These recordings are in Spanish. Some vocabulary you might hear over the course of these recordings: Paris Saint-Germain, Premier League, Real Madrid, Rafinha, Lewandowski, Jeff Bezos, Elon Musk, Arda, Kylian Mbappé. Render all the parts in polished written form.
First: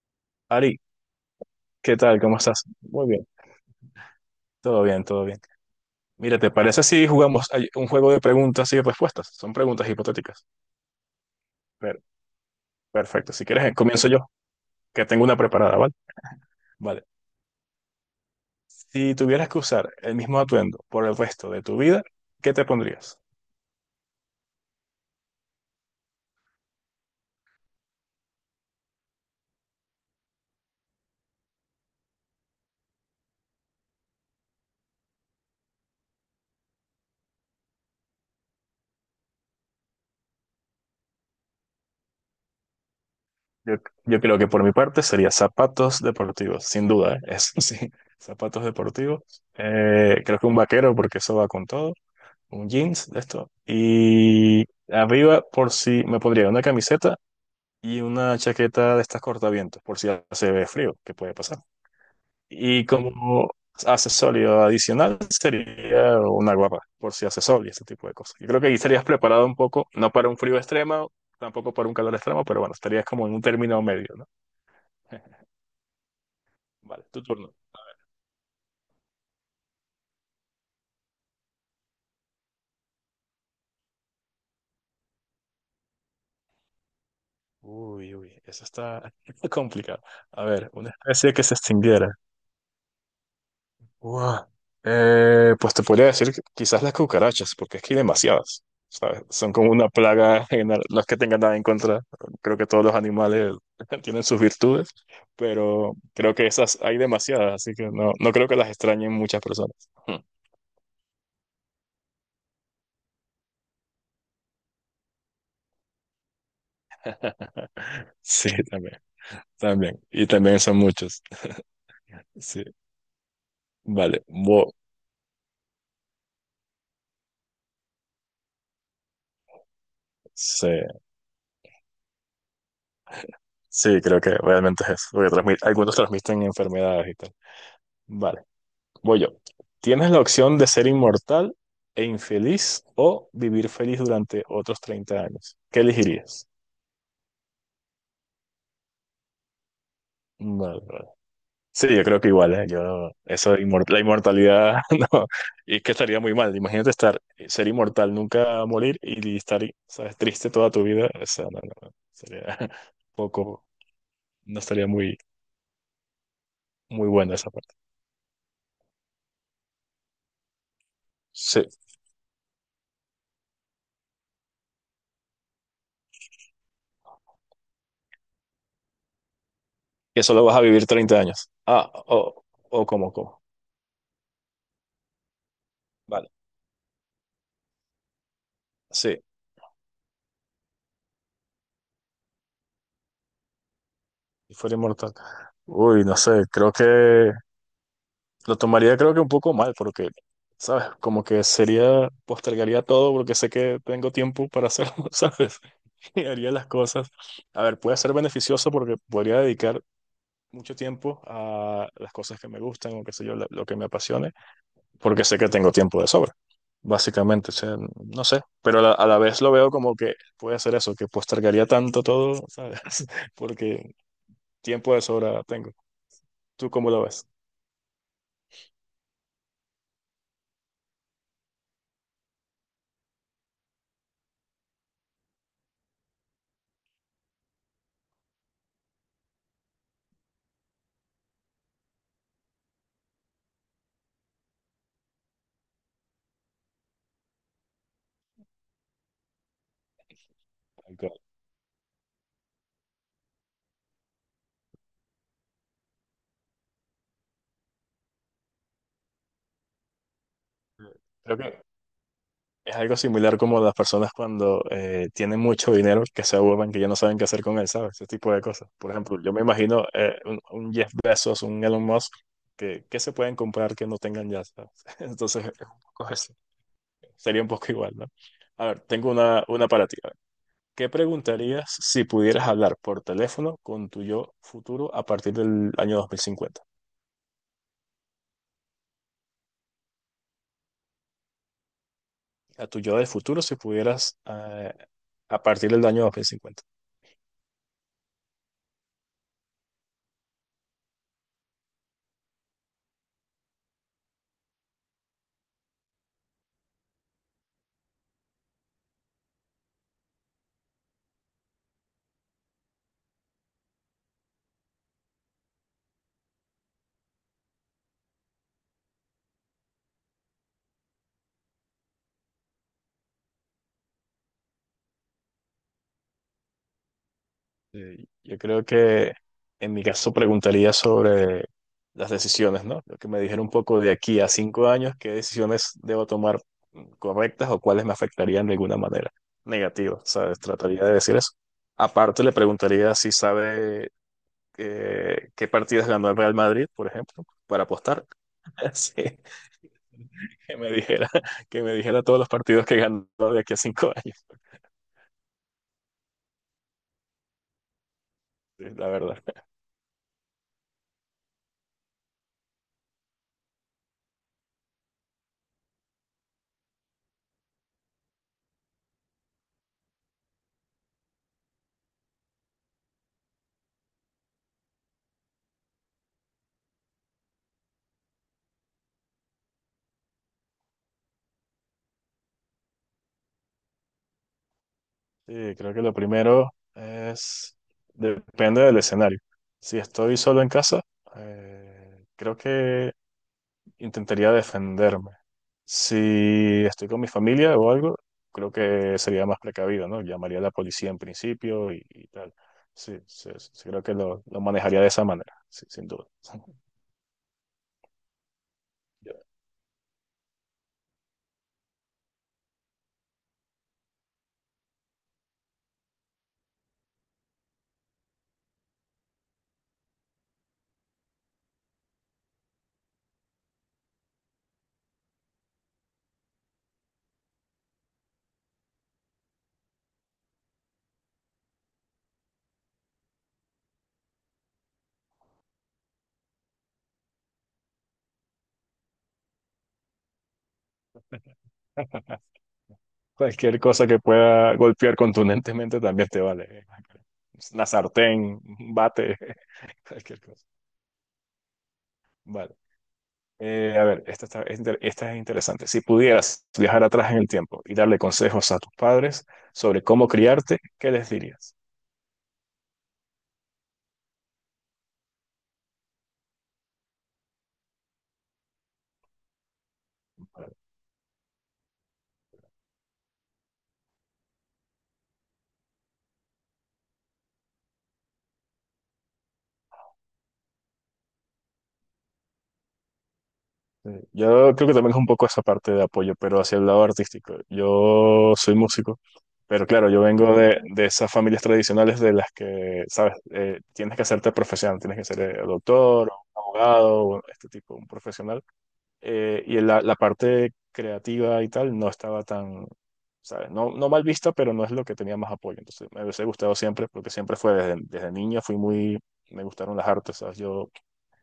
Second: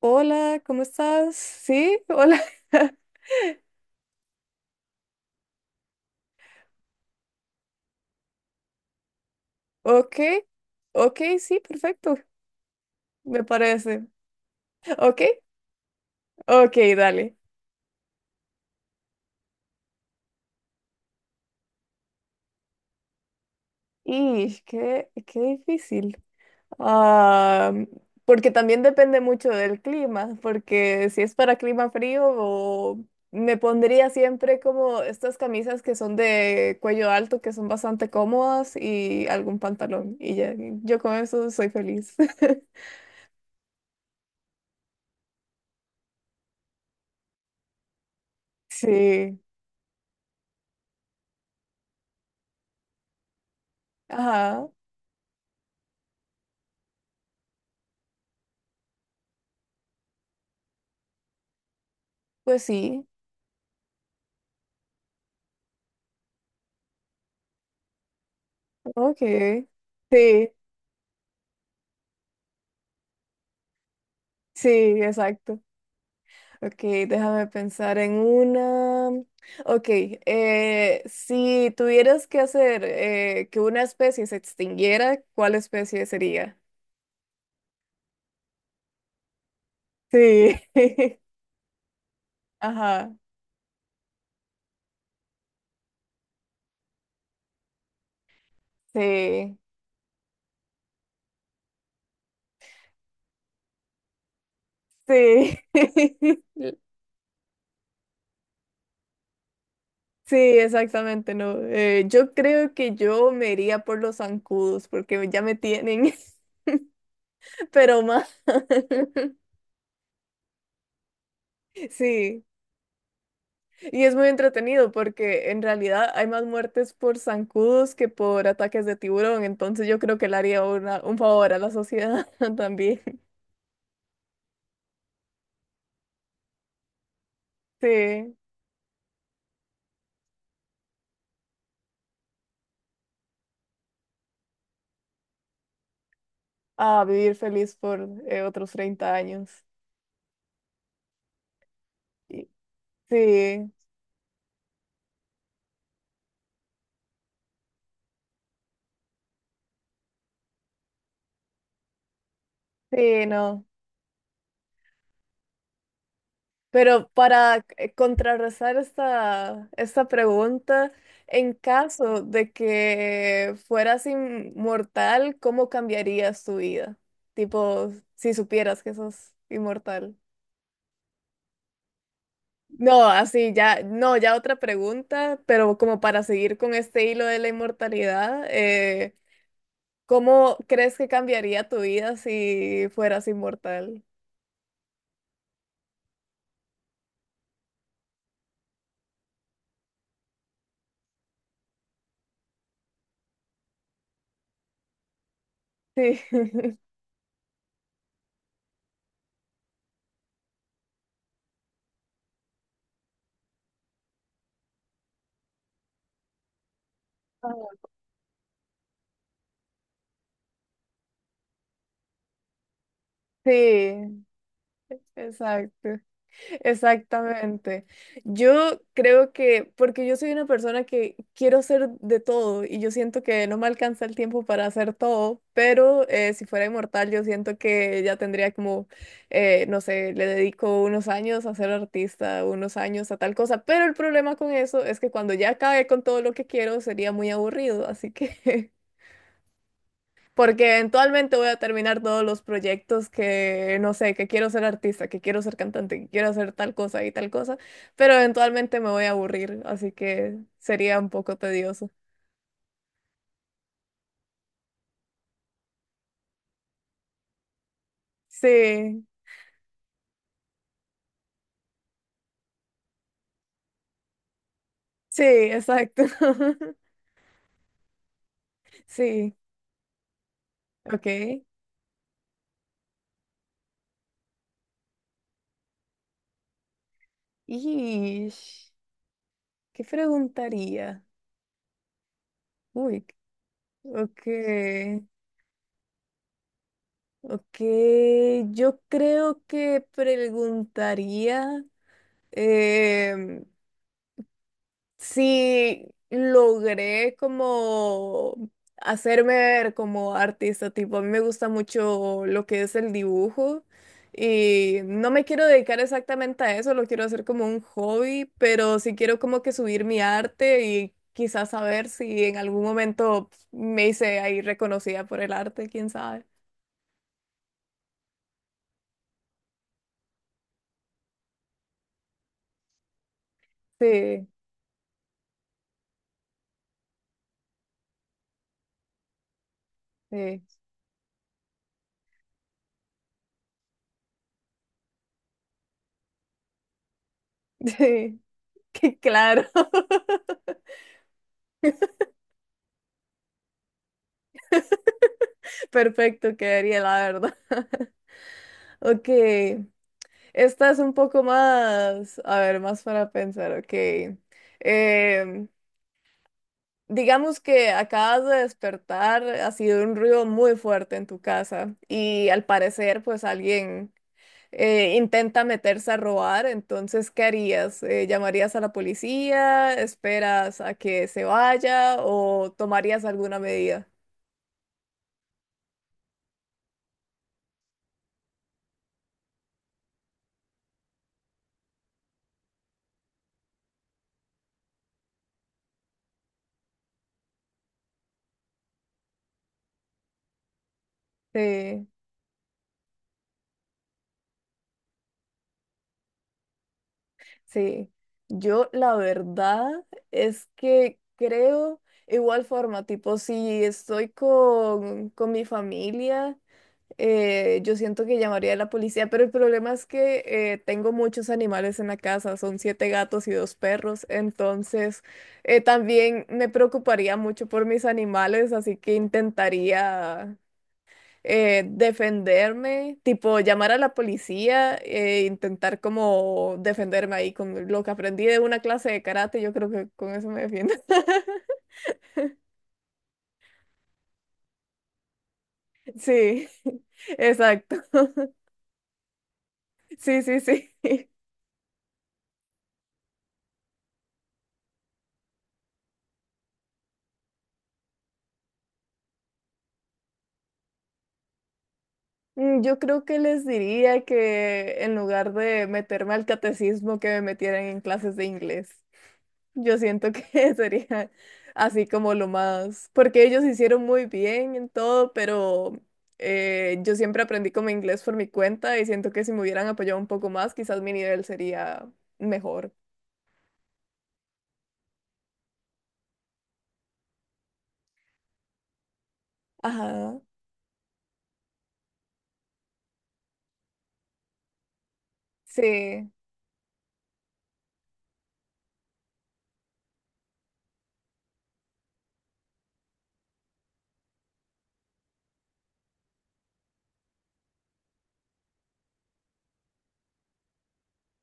Hola, Ari, ¿cómo estás? ¿qué Sí, tal? ¿Cómo hola. estás? Muy bien, todo bien, todo bien. Mira, ¿te parece si jugamos un juego de preguntas y respuestas? Son preguntas Ok, hipotéticas. ok, sí, Per- perfecto, perfecto, me si quieres, parece. comienzo yo, que Ok, tengo una preparada, ¿vale? ok, Vale. dale. Si tuvieras que usar el mismo atuendo por el resto de tu vida, ¿qué te pondrías? Y qué, qué difícil. Ah, porque también depende mucho del clima, porque si es para clima frío, o me pondría siempre como estas camisas que son de cuello alto, que son bastante cómodas, y algún pantalón. Y ya, yo con eso soy feliz. Yo, yo creo que por mi parte sería zapatos deportivos, sin duda, ¿eh? Eso sí, zapatos deportivos. Sí, Creo que un vaquero, porque eso va con todo. Un jeans, de esto. Y ajá, arriba, por si me pondría una camiseta y una chaqueta de estas cortavientos, por si hace ve frío, que puede pasar. pues Y sí. como accesorio adicional sería una guapa, por si hace sol y ese tipo de cosas. Yo creo que ahí estarías Ok, preparado un poco, no para un sí, frío extremo, tampoco para un calor extremo, pero bueno, estarías como en un término medio, ¿no? sí, exacto. Ok, Vale, tu déjame turno. pensar en una. Ok, si tuvieras que hacer que una especie se extinguiera, ¿cuál especie sería? Uy, uy, eso está complicado. A Sí, ver, una especie que se extinguiera. ajá, Guau. Pues te podría decir que quizás las cucarachas, porque es que hay demasiadas, ¿sabes? Son sí, como una plaga general. No es que tengan nada en contra, creo que todos los animales tienen sus virtudes, sí, pero creo que esas hay demasiadas, así que no, no creo que las extrañen muchas personas. sí, exactamente, no. Yo creo que yo me iría por los zancudos porque ya me tienen, Hmm. pero más. Sí, también, también. Y también son muchos. Sí. Sí, Y es vale. muy entretenido porque en realidad hay más muertes por zancudos que por ataques de tiburón, entonces yo creo que le haría Sí, un favor a la sociedad también. sí, creo que realmente es eso, porque algunos transmiten enfermedades y tal. Sí, Vale. Voy yo. Tienes la opción de ser inmortal e infeliz o vivir feliz durante otros 30 años. ¿Qué elegirías? a vivir feliz por otros 30 años. Vale, vale. Sí, yo creo que Y- igual, ¿eh? Yo, eso, Sí, la inmortalidad, no, y es que estaría muy mal. Imagínate estar, ser inmortal, nunca morir y estar, ¿sabes?, triste toda tu vida. O sea, no, no, no, sería sí, poco, no. no estaría muy, Pero muy buena esa para parte. Contrarrestar esta pregunta, en Sí, caso de que fueras inmortal, ¿cómo cambiarías tu vida? Tipo, si supieras que sos inmortal. que solo vas a vivir 30 años. Ah, o No, como. así ya, no, ya otra pregunta, pero como para Vale, seguir con este hilo de la inmortalidad, sí. ¿cómo crees que cambiaría tu vida si fueras inmortal? Y fuera inmortal. Uy, no sé, creo que lo tomaría creo que un poco mal porque, ¿sabes? Como que sería, postergaría todo porque sé que tengo tiempo para hacerlo, ¿sabes? Sí, Y haría las cosas. A ver, puede ser beneficioso porque podría dedicar mucho tiempo a las cosas que me gustan o qué sé yo, lo que me apasione, porque sé que tengo tiempo de sobra, básicamente. O sea, no sé, pero a la vez lo veo como que puede ser eso, que postergaría tanto todo, ¿sabes? Porque sí, tiempo de sobra tengo. exacto. ¿Tú cómo lo ves? Exactamente. Yo creo que, porque yo soy una persona que quiero hacer de todo y yo siento que no me alcanza el tiempo para hacer todo, pero si fuera inmortal yo siento que ya tendría como, no sé, le dedico unos años a ser artista, unos años a tal cosa, pero el problema con eso es que cuando ya acabe con todo lo que quiero sería muy aburrido, así que porque eventualmente voy a terminar todos los proyectos que, no sé, que quiero ser artista, que quiero ser cantante, que quiero hacer tal cosa y tal cosa, pero eventualmente me voy a aburrir, así que sería un poco Creo que tedioso. es algo similar como las personas cuando tienen mucho dinero que se aburren, que ya no saben qué hacer con él, ¿sabes? Ese tipo de cosas. Por Sí, ejemplo, yo me imagino un Jeff Bezos, un Elon Musk, que se pueden comprar que no tengan ya, ¿sabes? sí, Entonces, es un exacto. poco eso. Sería un poco igual, ¿no? A ver, tengo Sí, una para ti. A ver, ¿qué ok. preguntarías si pudieras hablar por teléfono con tu yo futuro a partir del año 2050? Ish, ¿qué preguntaría? A tu yo Uy, del futuro si pudieras ok, a partir del año 2050. ok. Yo creo que preguntaría... em, sí logré como hacerme ver como artista, tipo, a mí me gusta mucho lo que es el dibujo y no me quiero dedicar exactamente a eso, lo quiero hacer como un hobby, pero sí quiero como que subir mi arte y quizás saber si en algún momento me hice ahí reconocida por el arte, quién sabe. Sí, yo creo que en mi caso preguntaría sobre las decisiones, ¿no? Lo que me dijeron un poco de aquí Sí, a 5 años, qué decisiones debo tomar correctas o cuáles me afectarían de alguna manera negativa, ¿sabes? sí, Trataría de decir eso. Aparte, le preguntaría si sabe qué partidas ganó el Real Madrid, por ejemplo, para apostar. sí, que Sí, claro. que me dijera, que me dijera todos los partidos que ganó de aquí a cinco años, Perfecto, quedaría la verdad. sí, la Ok. verdad. Esta es un poco más, a ver, más para pensar, ok. Em, digamos que acabas de despertar, ha sido un ruido muy fuerte en tu casa y al parecer pues alguien intenta meterse a robar, entonces ¿qué harías? ¿Llamarías a la policía? ¿Esperas a que se vaya o tomarías alguna medida? Sí, creo que lo primero es, depende del escenario. Si estoy solo en casa, creo que intentaría defenderme. Si estoy con mi familia o algo, creo que sería más precavido, ¿no? Llamaría a la policía en principio Sí. y tal. Sí, sí, sí, sí, creo que lo manejaría de esa manera, sí, sin duda. Sí, yo la Ya. verdad es que creo igual forma, tipo si estoy con mi familia, yo siento que llamaría a la policía, pero el problema es que tengo muchos animales en la casa, son 7 gatos y 2 perros, entonces también me preocuparía mucho por mis animales, así que intentaría defenderme, tipo llamar a la policía e intentar como defenderme ahí con lo que aprendí de una clase de karate, yo creo que con eso me defiendo. Cualquier cosa que pueda golpear contundentemente también te vale. Sí, Una exacto. sartén, un bate, cualquier Sí, sí, cosa. sí. Vale. A ver, esta es interesante. Si pudieras viajar atrás en el tiempo y darle consejos a tus padres sobre cómo criarte, ¿qué les dirías? Mm, yo creo que les diría que en lugar de meterme al catecismo, que me metieran en clases de inglés. Yo siento que sería así como lo más, porque ellos hicieron muy bien en todo, pero yo siempre aprendí como inglés por mi cuenta y siento que si me hubieran apoyado un poco más, quizás mi nivel sería mejor. Yo creo que también es un poco esa parte de apoyo, pero hacia el lado artístico. Yo soy músico, pero claro, yo Ajá, vengo de esas familias tradicionales de las que, sabes, tienes que hacerte profesional, tienes que ser sí, doctor, abogado, este tipo, un profesional. Y la parte creativa y tal no estaba tan, ¿sabes?, no, no mal vista, pero no es lo que tenía más apoyo. Entonces me hubiese gustado siempre, porque siempre fue desde niño, fui muy, me gustaron las artes, ¿sabes? Yo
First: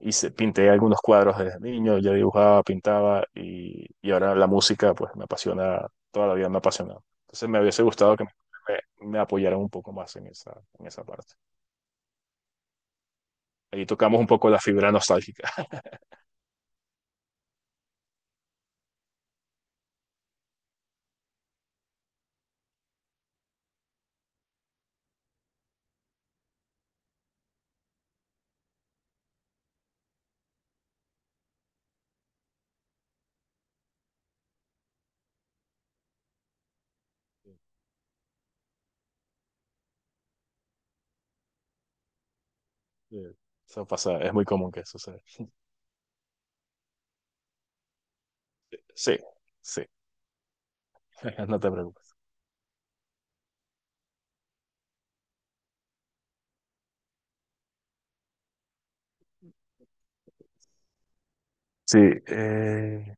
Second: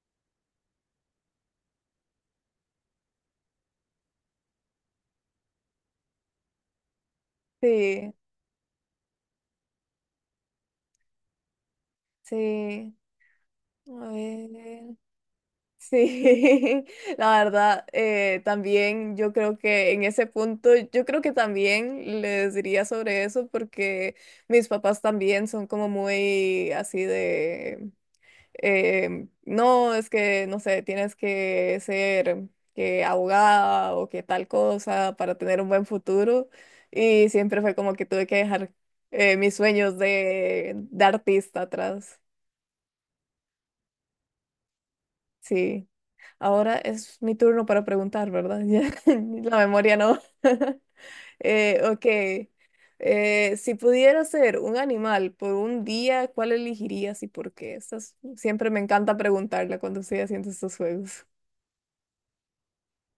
hice, pinté algunos cuadros desde niño, yo dibujaba, pintaba y ahora la música, pues me apasiona, toda la vida me ha apasionado. Entonces me hubiese sí, gustado que me apoyaran un poco más en esa, parte. sí. Ahí A tocamos un poco ver. la fibra nostálgica. Sí, la verdad, también yo creo que en ese punto, yo creo que también les diría sobre eso porque mis papás también son como muy así de, no, es que, no sé, tienes que ser que abogada o que tal cosa para tener un buen futuro y Sí, siempre fue como que tuve que dejar mis sueños de artista atrás, sí. Eso pasa, es muy común que suceda. sí. Ahora es mi turno para preguntar, ¿verdad? Sí, Ya, la sí. memoria no. No te Ok. preocupes. Si pudiera ser un animal por un día, ¿cuál elegirías y por qué? Estas- siempre me encanta preguntarla cuando estoy haciendo estos juegos. Sí, eh,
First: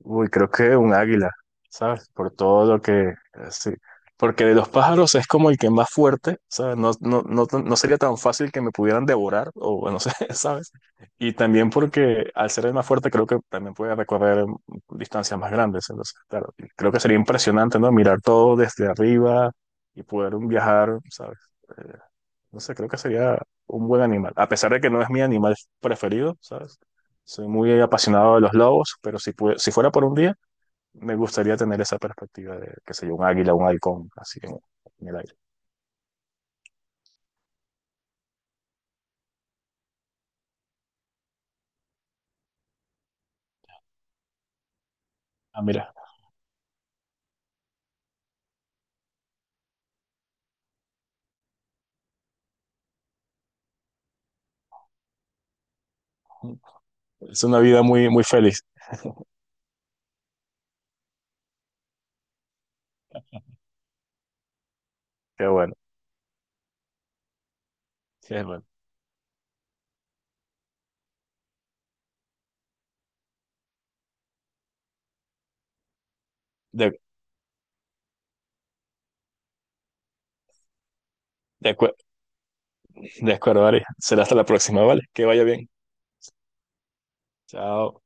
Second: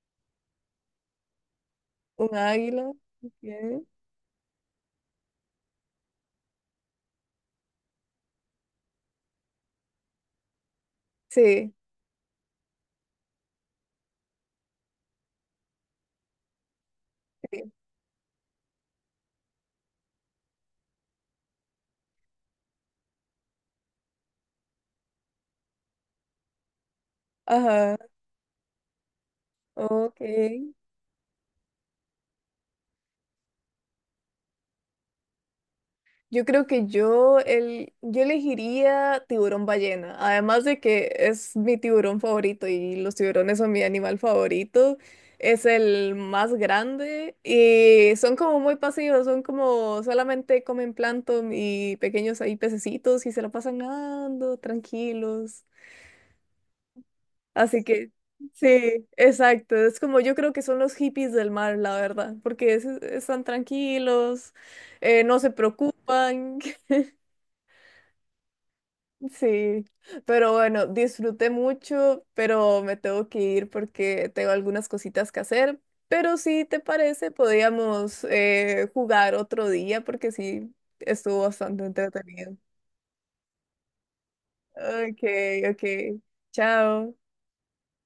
uy, creo que un águila, ¿sabes? ¿Un Por todo lo águila? que, sí. Ok. Porque de los pájaros es como el que más fuerte, ¿sabes? No, no, no, no sería tan fácil que me pudieran devorar, o bueno, no sé, ¿sabes? Y también Sí. porque al ser el más fuerte creo que también puede recorrer distancias más grandes. Entonces, claro, creo que sería Sí. impresionante, ¿no? Mirar todo desde arriba y poder viajar, ¿sabes? Eh, No sé, creo que sería un buen animal. A pesar de que no es mi animal preferido, ¿sabes? Soy muy Ajá. apasionado de los lobos, pero si, si fuera por un Ok. día, me gustaría tener esa perspectiva de, qué sé yo, un águila, un halcón, así en el aire. Yo creo que yo, el, yo elegiría tiburón ballena, además de que es mi tiburón favorito y los tiburones son mi animal favorito, Ah, es mira, el más grande y son como muy pasivos, son como solamente comen plancton y pequeños ahí pececitos y se lo pasan nadando tranquilos. es una Así vida muy, que muy feliz. sí, exacto, es como yo creo que son los hippies del mar, la verdad, porque es- están tranquilos, no Qué se bueno, preocupan. qué bueno. Sí, pero bueno, disfruté mucho, pero me tengo que ir porque tengo algunas cositas que hacer. Pero si te De, parece, podríamos jugar otro día porque sí, estuvo de, bastante acue- entretenido. de acuerdo, Ari. Será hasta la próxima, ¿vale? Ok, Que vaya bien. ok, chao. Chao.